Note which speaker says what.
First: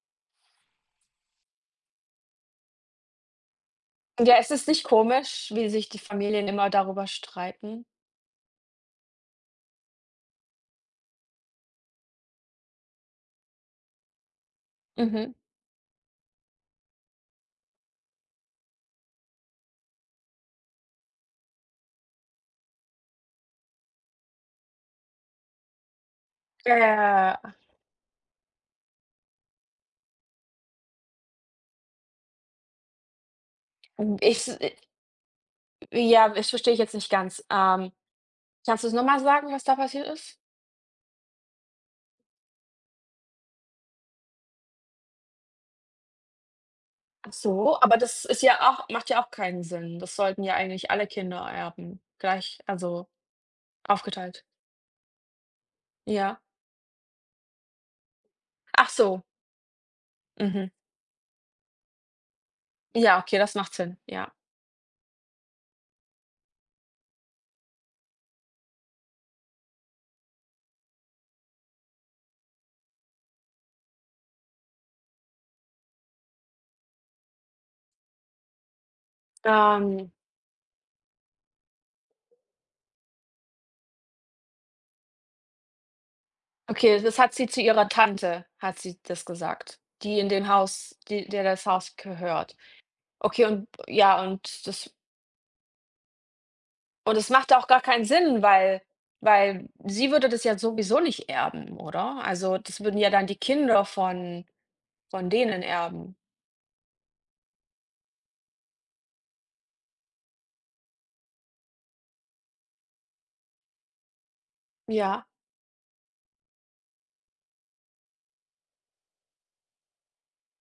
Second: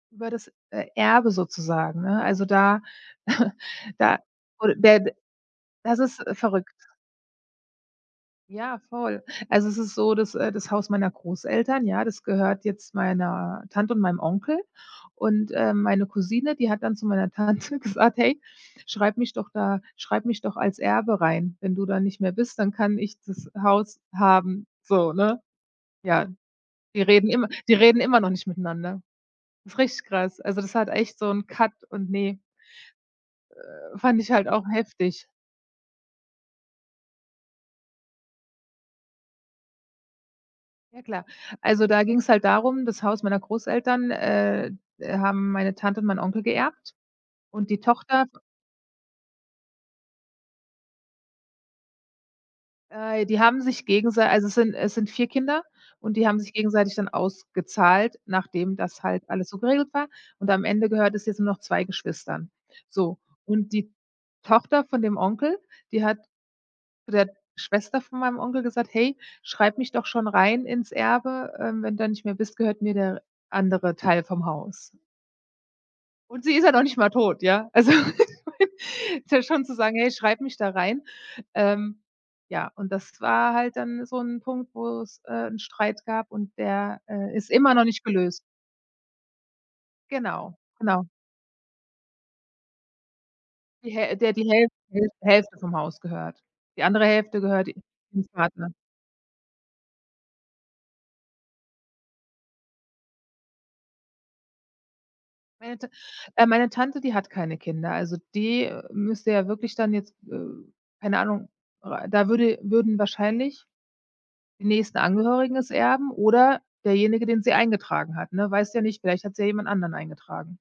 Speaker 1: Über das, äh, Erbe sozusagen, ne? Also da da,
Speaker 2: Ja, ist es
Speaker 1: wohl
Speaker 2: nicht
Speaker 1: bed
Speaker 2: komisch, wie sich die
Speaker 1: das ist, äh,
Speaker 2: Familien immer
Speaker 1: verrückt.
Speaker 2: darüber streiten?
Speaker 1: Ja, voll. Also es ist so das äh, das Haus meiner Großeltern, ja, das gehört jetzt meiner Tante und meinem Onkel.
Speaker 2: Mhm.
Speaker 1: Und, äh, meine Cousine, die hat dann zu meiner Tante gesagt: „Hey, schreib mich doch da schreib mich doch als Erbe rein. Wenn du dann nicht mehr bist, dann kann ich das Haus haben.“ So, ne? Ja, die reden
Speaker 2: Ja,
Speaker 1: immer
Speaker 2: äh
Speaker 1: die reden immer noch nicht miteinander. Das ist richtig krass. Also, das hat echt so 'n Cut und, ne. Äh, fand ich
Speaker 2: Ich
Speaker 1: halt auch
Speaker 2: se
Speaker 1: heftig.
Speaker 2: Ja, das verstehe ich jetzt nicht ganz, ähm. Kannst du's nochmal sagen, was da passiert ist?
Speaker 1: Ja klar. Also, da ging's halt darum, das Haus meiner Großeltern, äh, äh, haben meine Tante und mein Onkel geerbt
Speaker 2: Ach
Speaker 1: und
Speaker 2: so,
Speaker 1: die
Speaker 2: aber das
Speaker 1: Tochter.
Speaker 2: ist ja auch macht ja auch keinen Sinn. Das sollten ja eigentlich alle Kinder Erben gleich also
Speaker 1: Äh, die haben sich gegensei
Speaker 2: aufgeteilt.
Speaker 1: also es sind es sind 4 Kinder und die haben
Speaker 2: Ja.
Speaker 1: sich gegenseitig dann ausgezahlt, nachdem
Speaker 2: Ach
Speaker 1: das halt
Speaker 2: so.
Speaker 1: alles so geregelt war. Und am
Speaker 2: Mhm.
Speaker 1: Ende gehört es jetzt nur noch 2 Geschwistern. So,
Speaker 2: Ja, okay, das
Speaker 1: und
Speaker 2: macht
Speaker 1: die
Speaker 2: Sinn, ja.
Speaker 1: Tochter von dem Onkel, die hat zu der Schwester von meinem Onkel gesagt: „Hey, schreib mich doch schon rein ins Erbe, ähm, wenn du nicht mehr bist, gehört mir der andere Teil vom Haus.“ Und sie ist ja noch nicht mal tot, ja? Also, ist ja schon zu sagen: „Hey,
Speaker 2: Ähm.
Speaker 1: schreib mich da rein.“ Ähm, ja, und das war halt dann so 'n Punkt, wo's, äh, 'n Streit gab und der,
Speaker 2: Okay, das hat
Speaker 1: äh,
Speaker 2: sie
Speaker 1: ist
Speaker 2: zu
Speaker 1: immer noch
Speaker 2: ihrer
Speaker 1: nicht gelöst.
Speaker 2: Tante, hat sie das gesagt, die in dem
Speaker 1: Genau,
Speaker 2: Haus,
Speaker 1: genau.
Speaker 2: die der das Haus gehört. Okay, und
Speaker 1: Die Häl
Speaker 2: ja,
Speaker 1: der die
Speaker 2: und
Speaker 1: Häl
Speaker 2: das
Speaker 1: Hälf Hälfte vom Haus gehört. Die andere
Speaker 2: Und es
Speaker 1: Hälfte
Speaker 2: macht
Speaker 1: gehört
Speaker 2: auch
Speaker 1: ihrem
Speaker 2: gar keinen Sinn,
Speaker 1: Partner.
Speaker 2: weil weil sie würde das ja sowieso nicht erben, oder? Also, das würden ja dann die Kinder von von denen
Speaker 1: Meine Ta
Speaker 2: erben.
Speaker 1: äh, meine Tante, die hat keine Kinder. Also, die müsste ja wirklich dann jetzt, äh keine Ahnung, äh, da würde würden wahrscheinlich die nächsten
Speaker 2: Ja.
Speaker 1: Angehörigen es erben oder derjenige, den sie eingetragen hat, ne? Weißt ja nicht, vielleicht hat sie ja jemand anderen eingetragen.